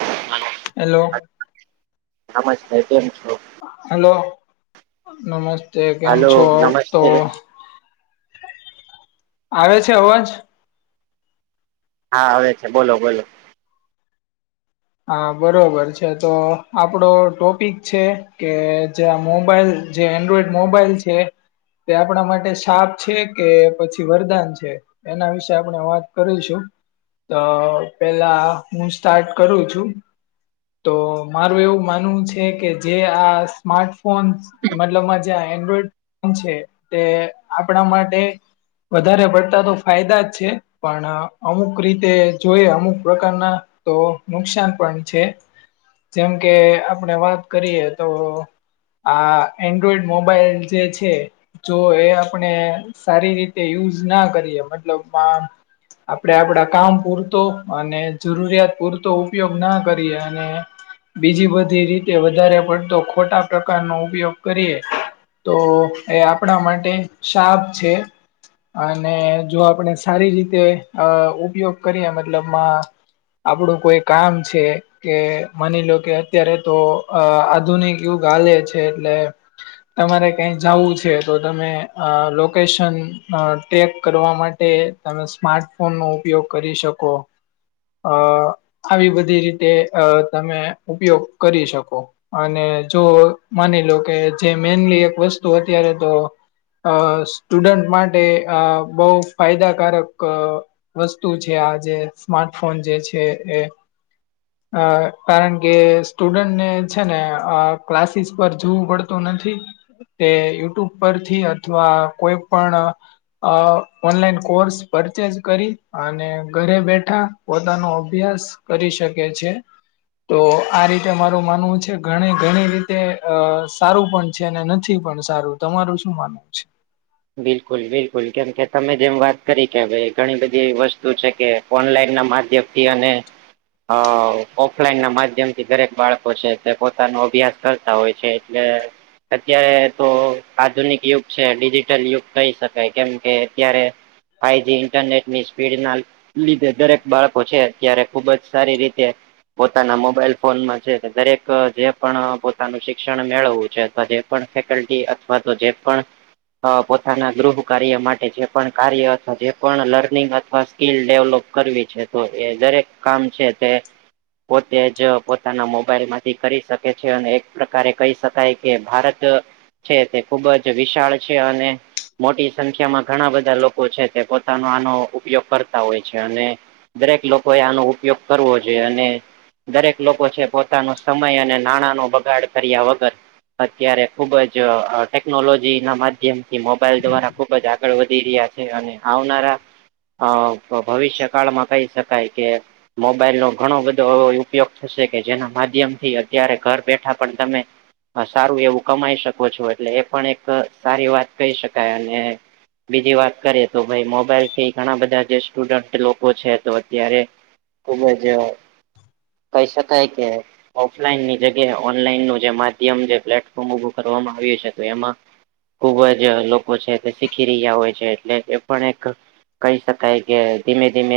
મ હેલો. આમજ થ હેલો, નમસ્તે કેમ હાલો છો નમસ્તે તમે? આવે છે અવાજ? હવે બોલો, બોલો. હા છે, તો આપડો છે. કે, જે મોબાઈલ જે એન્ડ્રોઈડ મોબાઈલ છે. તે આપણા માટે સાપ છે કે, પછી વરદાન છે. એના વિશે આપણે વાત કરીશું તો, પેલા હું સ્ટાર્ટ કરું છું. તો મારું એવું માનવું છે કે, જે આ સ્માર્ટફોન મતલબ જે એન્ડ્રોઈડ ફ છે, તે આપણા માટે વધારે પડતા તો ફાયદા જ છે, પણ અમુક રીતે જોઈએ અમુક પ્રકારના તો નુકસાન પણ છે. જેમ કે આપણે વાત કરીએ તો. આ એન્ડ્રોઈડ મોબાઈલ જે છે. જો એ આપણે સારી રીતે યુઝ ના કરીએ મતલબમાં આપડે આપડા કામ પૂરતો અને જરૂરિયાત પૂરતો ઉપયોગ ના કરીએ. ને બીજી બધી રીતે વધારે પડતો ખોટા પ્રકારનો ઉપયોગ કરીએ. તો એ આપણા માટે સાપ છે. અને જો આપણે સારી રીતે અ ઉપયોગ કરીએ મતલબમાં આપણું કોઈ કામ છે. કે માની લો કે અત્યારે તો અ આધુનિક યુગ હાલે છે, એટલે તમારે ક્યાંક કઈ જાવું છે તો તમે અ લોકેશન ટેક કરવા માટે તમે સ્માર્ટફોનનો ઉપયોગ કરી શકો. અ આવી બધી રીતે અ તમે ઉપયોગ કરી શકો. અને જો માની લો કે જે મેનલી એક વસ્તુ અત્યારે તો. અ સ્ટુડન્ટ માટે આ બહુ ફાયદાકારક વસ્તુ છે આ જે સ્માર્ટફોન જે છે એ અ કારણ કે સ્ટુડન્ટને છે ને અ ક્લાસીસ પર જવું પડતું નથી. તે યુટ્યુબ પરથી અથવા કોઈ પણ અ ઓનલાઈન કોર્સ પરચેજ કરી અને ઘરે બેઠા પોતાનો અભ્યાસ કરી શકે છે. તો આ રીતે મારું માનવું છે ઘણી ઘણી રીતે અ સારું પણ છે ને નથી પણ સારું. તમારું શું માનવું છે? બિલકુલ બિલકુલ. કેમ કે તમે જેમ વાત કરી કે ભાઈ ઘણી બધી એવી વસ્તુ છે, કે ઓનલાઈનના માધ્યમથી અને હા ઓફલાઈનના માધ્યમથી દરેક બાળકો છે, તે પોતાનો અભ્યાસ કરતા હોય છે, એટલે અત્યારે તો આધુનિક યુગ છે. ડીજી ટલ યુગ કહી શકાય. કેમ કે અત્યારે ફાઈજી ઇન્ટરનેટની સ્પીડના લીધે દરેક બાળકો છે, અત્યારે ખુબ જ સારી રીતે પોતાના મોબાઈલ ફોનમાં છે, તે દરેક જે પણ પોતાનું શિક્ષણ મેળવવું છે. પણ ફેકલ્ટી અથવા તો જે પણ અ પોતાના ગૃહ કાર્ય માટે જે પણ કાર્ય અથવા જે પણ લર્નિંગ અથવા સ્કિલ ડેવલોપ કરવી છે, તો એ દરેક કામ છે, તે પોતે જ પોતાના મોબાઈલમાંથી કરી શકે છે, અને એક પ્રકારે કહી શક કાય કે ભારત છે તે ખુબ જ વિશાળ છે, અને મોટી સંખ્યામાં ઘણા બધા લોકો છે, તે પોતાનો આનો ઉપયોગ કરતા હોય છે, અને દરેક લોકોએ આનો ઉપયોગ કરવો જોઈએ અને દરેક લોકો છે, પોતાનો સમય અને નાણાંનો બગાડ કર્યા વગર અત્યારે ખુબ જ ટેકનોલોજીના માધ્ ધ્યમથી મોબાઈલ દ્વારા ખુબ જ આગળ વધી રહ્યા છે, અને આવનારા અ ભવિષ્યકાળમાં કહી શકાય કે મોબાઈલનો ઘણો બધો ઉપયોગ થશે કે જેના માધ્યમથી અત્યારે ઘર બેઠા પણ તમે હ સારું એવું કમાઈ શકો છો. એટલે એ પણ એક સારી વાત કહી શકાય અને બીજી વાત કરીએ તો ભાઈ મોબાઈલથી ઘણા બધા જે સ્ટુડન્ટ લોકો છે, તો અત્યારે ખૂબ જ કહી શકાય કે ઓફલાઈનની જગ્યાએ ઓનલાઈનનું જે માધ્યમ જે પ્લેટફોર્મ ઉભું કરવામાં આવ્યું છે, તો એમાં ખુબ જ લોકો છે, તે શીખી રહ્યા હોય છે, એટલે એ પણ એક કહી શકાય કે ધીમે ધીમે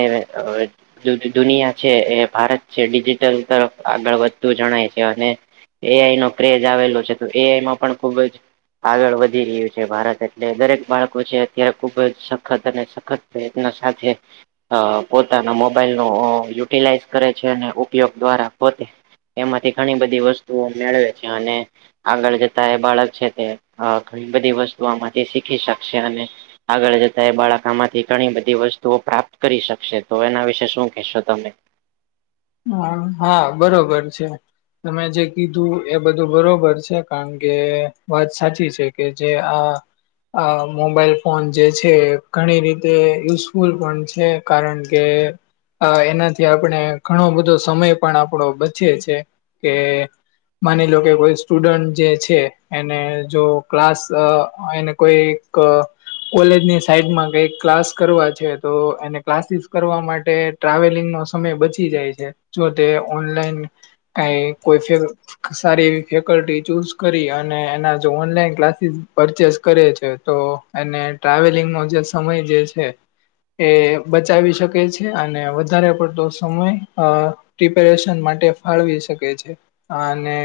દુનિયા છે એ ભારત છે ડિજિટલ તરફ આગળ વધતું જણાય છે અને એ આઈ નો ક્રેજ આવેલો છે તો એ આઈ માં પણ ખુબ જ આગળ વધ વધી રહ્યું છે ભારત એટલે દરેક બાળકો છે અત્યારે ખુબ જ સખત અને સખત પ્રયત્ન સાથે અ પોતાના મોબાઈલ નો યુટિલાઈઝ કરે છે અને ઉપયોગ દ્વારા પોતે એમાંથી ઘણી બધી વસ્તુઓ મેળવે છે અને આગળ જતા એ બાળક છે તે ઘણી બધી વસ્તુ આમાંથી શીખી શકશે અને આગળ જતા એ બાળકામાંથી ઘણી બધી વસ્તુઓ પ્રાપ્ત કરી શકશે તો એના વિશે શું કહેશો તમે? હ હા બરોબર છે. તમે જે કીધું એ બધું બરોબર છે કારણ કે વાત સાચી છે કે જે આ આ મોબાઈલ ફોન જે છે ઘણી રીતે [unintelligible] છે કારણ કે આ એનાથી આપણે ઘણો બધો સમય પણ આપણો બચએ છે કે માની લો કે કોઈ સ્ટુડન્ટ જે છે એને જો ક્લાસ અ એને કોઈ ક કોલેજની સાઈડમાં કઈક ક્લાસ કરવા છે તો એને ક્લાસીસ કરવા માટે ટ્રાવેલિંગ નો સમય બચી જાય છે, જો તે ઓનલાઈન કઈ સારી એવી ફેકલ્ટી ચૂઝ કરી અને એના જો ઓનલાઈન ક્લાસીસ પરચેસ કરે છે તો એને ટ્રાવેલિંગ નો જે સમય જે છે. એ બચાવી શકે છે અને વધારે પડતો સમય અ પ્રિપેરેશન માટે ફાળવી શકે છે અને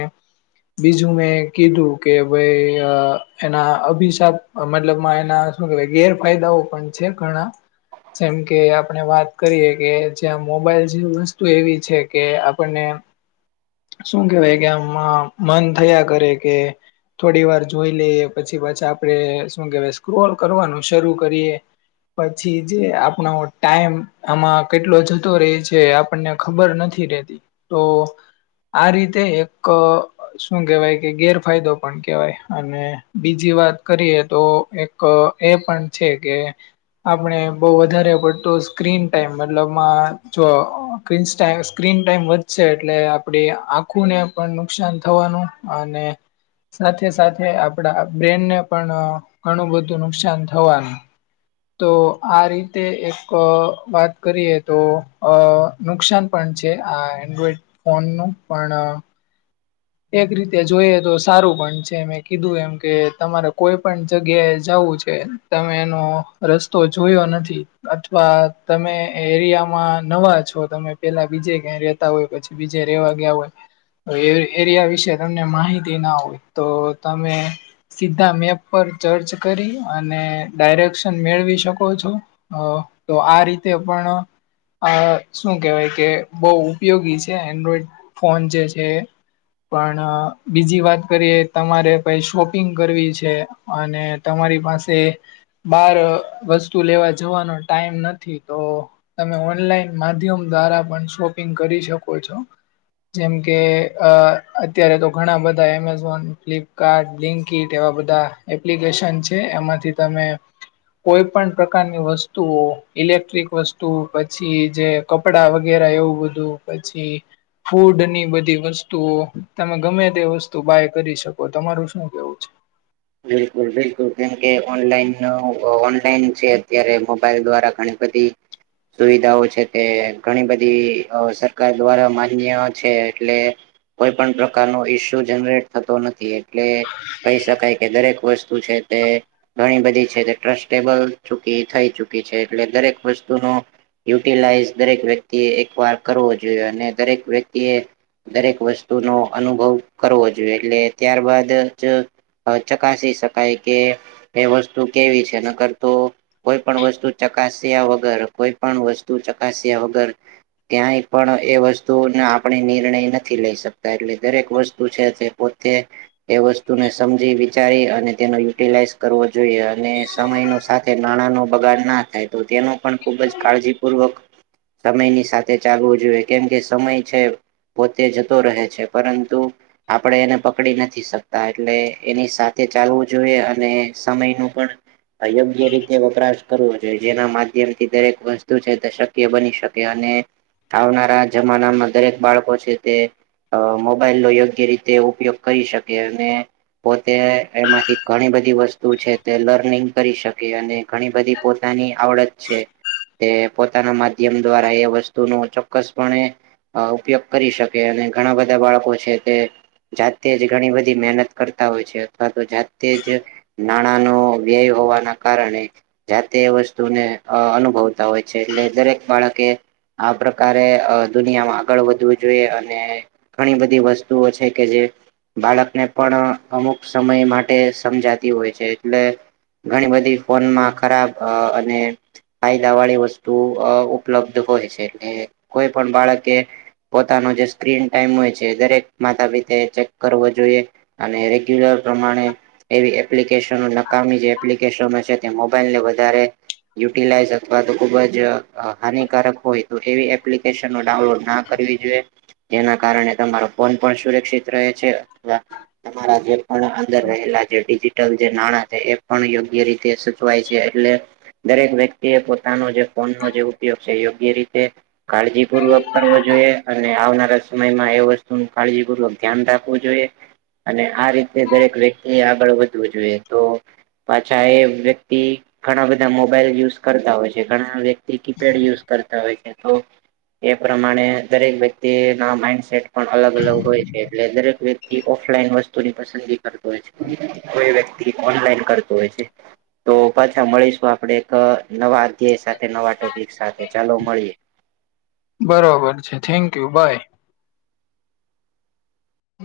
બીજું મેં કીધું કે ભાઈ અ એના અભિશાપ મતલબમાં એના શું કેહેવાય ગેરફાયદાઓ પણ છે ઘણા. જેમ કે આપણે વાત કરીએ કે મોબાઈલ જેવી વસ્તુ એવી છે કે આપણને શું કેવાય કેમમાં મન થયા કરે કે થોડી વાર જોઈ લઈએ પછી પાછી આપડે શું કેવાય સ્ક્રોલ કરવાનું શરૂ કરીએ. પછી જે આપણો ટાઈમ આમાં કેટલો જતો ર જે આપણને ખબર નથી રહેતી તો આ રીતે એક શું કેવાય કે ગેરફાયદો પણ કેવાય અને બીજી વાત કરીએ તો ક એ પણ છે કે આપણે બહુ વધારે પડતું સ્ક્રીન ટાઈમ મતલબમાં જો સ્કીન ટાઇમ સ્ક્રીન ટાઈમ વધશે એટલે આપણી આંખુંને પણ નુકસાન થવાનું અને સાથે સાથે આપડા બ્રેનને પણ ઘણું બધું નુકસાન થવાનું. તો આ રીતે એક વાત કરીએ તો અ નુકસાન પણ છે આ એન્ડ્રોઈડ ફોનનું પણ એક રીતે જોઈએ તો સારું પણ મેં કીધું એમ તમારે કોઈ પણ જગ્યાએ જવું છે. તમે એનો રસ્તો જોયો નથી અથવા તમે એરિયામાં નવા છો તમે. પેલા બીજે ક્યાં રેતા હોય પછી બીજે રવા ગયા હોય એવી એરિયા વિશે તમને માહિતી ના હોય તો તમે સીધા મેપ પર ચર્ચ કરી અને ડાયરેક્શન મેળવી શકો છો. હ તો આ રીતે પણ આ શું કેવાય કે બહુ ઉપયોગી છે એન્ડ્રોઈડ ફોન જે છે. પણ બીજી વાત કરીએ તમારે પાઈ શોપિંગ કરવી છે. અને તમારી પાસે બાર વસ્તુ લેવા જવાનો ટાઈમ નથી તો તમે ઓનલાઈન માધ્યમ દ્વારા પણ શોપિંગ કરી શકો છો. જેમ કે અ અત્યારે તો ઘણા બધા એમેઝોન, ફ્લિપકાર્ટ, લિંકીટ એવા બધા એપ્લિકેશન છે એમાંથી તમે કોઈ પણ પ્રકારની વસ્તુઓ ઇલેક્ટ્રિક વસ્તુ પછી જે કપડા વગેરે એવું બધું પછી ફૂડની બધી વસ્તુઓ તમે ગમે તે વસ્તુ બાય કરી શકો તમારું શું કેવું? છે બિલકુલ બિલકુલ કેમકે ઓનલાઈન ઓનલાઈન છે અત્યારે મોબાઈલ દ્વારા ઘણી બધી સુવિધાઓ છે તે ઘણી બધી સરકાર દ્વારા માન્ય છે એટલે કોઈ પણ પ્રકાર નો ઈસ્યુ જનરેટ થતો નથી એટલે કહી શકાય કે દરેક વસ્તુ છે તે ઘણી બધી છે તે ટ્રસ્ટેબલ ચુકી થઈ ચુકી છે એટલે દરેક વસ્તુ નો યુટિલાઈઝ દરેક વ્યક્તિએ એક વાર કરવો જોઈએ અને દરેક વ્યક્તિએ દરેક વસ્તુનો અનુભવ કરવો જોઈએ એટલે ત્યારબાદ જ ચકાસી શકાય કે એ વસ્તુ કેવી છે ન કર તો કોઈ પણ વસ્તુ ચકાસ્યા વગર, કોઈ પણ વસ્તુ ચકાસ્યા વગર ક્યાંય પણ એ વસ્તુને આપણે નિર્ણય નથી લઈ શકતા એટલે દરેક વસ્તુ છે તે પોતે એ વસ્તુ ને સમજી વિચારી અને તેનો યુટિલાઈઝ કરવો જોઈએ અને સમયનો સાથે નાણાંનો બગાડ ના થાય. તો તેનું પણ ખુબ જ કાળજીપૂર્વક સમયની સાથે ચાલવું જોઈએ કેમ કે સમય છે પોતે જતો રહે છે, પરંતુ આપડે એને પકડી નથી શકતા. એટલે એની સાથે ચાલવું જોઈએ અને સમય નું પણ અયોગ્ય રીતે વપરાશ કરવું જોઈએ. જેના માધ્યમથી દરેક વસ્તુ છે તે શક્ય બની શકે અને આવનારા જમાનામાં દરેક બાળકો છે તે અ મોબાઈલ નો યોગ્ય રીતે ઉપયોગ કરી શકે અને પોતે એમાંથી ઘણી બધી વસ્તુ છે તે લર્નિંગ કરી શકે અને ઘણી બધી પોતાની આવડત છે તે પોતાના માધ્યમ દ્વારા એ વસ્તુ ન ચોક્કસપણે અ ઉપયોગ કરી શકે અને ઘણા બધા બાળકો છે તે જાતે જ ઘણી બધી મહેનત કરતા હોય છે અથવા તો જાતે જ નાણાંનો વ્યય હોવાના કારણે જાતે એ વસ્તુને અનુભવતા હોય છે એટલે દરેક બાળકે આ પ્રકારે દુનિયામાં આગળ વધવું જોઈએ અને ઘણી બધી વસ્તુઓ છે કે જે બાળકને પણ અમુક સમય માટે સમજાતી હોય છે એટલે ઘણી બધી ફોનમાં ખરાબ અ અને ફાયદા વાળી વસ્તુ અ ઉપલબ્ધ હોય છે એટલે કોઈ પણ બાળકે પોતાનો જે સ્ક્રીન ટાઈમ હોય છે દરેક માતા પિતા એ ચેક કરવો જોઈએ. અને રેગ્યુલર પ્રમાણે એવી એપ્લિકેશનો નકામી જે એપ્લિકેશનો છે તે મોબાઈલને વધારે યુટલાઈઝ અથવા તો ખુબ જ હાનિકારક તો એવી એપ્લિકેશનો ડાઉનલોડ ના કરવી જોઈએ જેના કારણે તમારો ફોન પણ સુરક્ષિત રહે છે અવા તમારા જે પણ અંદર રહેલા જે ડિજિટલ જે નાણાં છે એ પણ યોગ્ય રીતે સચવાય છે એટલે દરેક વ્યક્તિ એ પોતાનું જ ફોન નો જે ઉપયોગ છે યોગ્ય રીતે કાળજીપૂર્વક કરવો જોઈએ. અને આવનારા સમયમાં એ વસ્તુ નું કાળજીપૂર્વક ધ્યાન રાખવું જોઈએ. અને આ રીતે દરેક વ્યક્તિ આગળ વધવું જોઈએ તો પાછા એ વ્યક્તિ ઘણા બધા મોબાઈલ યુઝ કરતા હોય છે, ઘણા વ્યક્તિ કીપેડ યુઝ કરતા હોય છે, તો એ પ્રમાણે દરેક વ્યક્તિ ના માઈન્ડસેટ પણ અલગ અલગ હોય છે એટલે દરેક વ્યક્તિ ઓફલાઈન વસ્તુની પસંદગી કરતો હોય છે. કોઈ વ્યક્તિ ઓનલાઈન કરતો હોય છે. તો પાછા મળીશું આપડે એક અ નવા અધ્યાય સાથે નવા ટોપિક સાથે ચાલો મળીએ. બરોબર છે, થેન્ક યુ, બાય.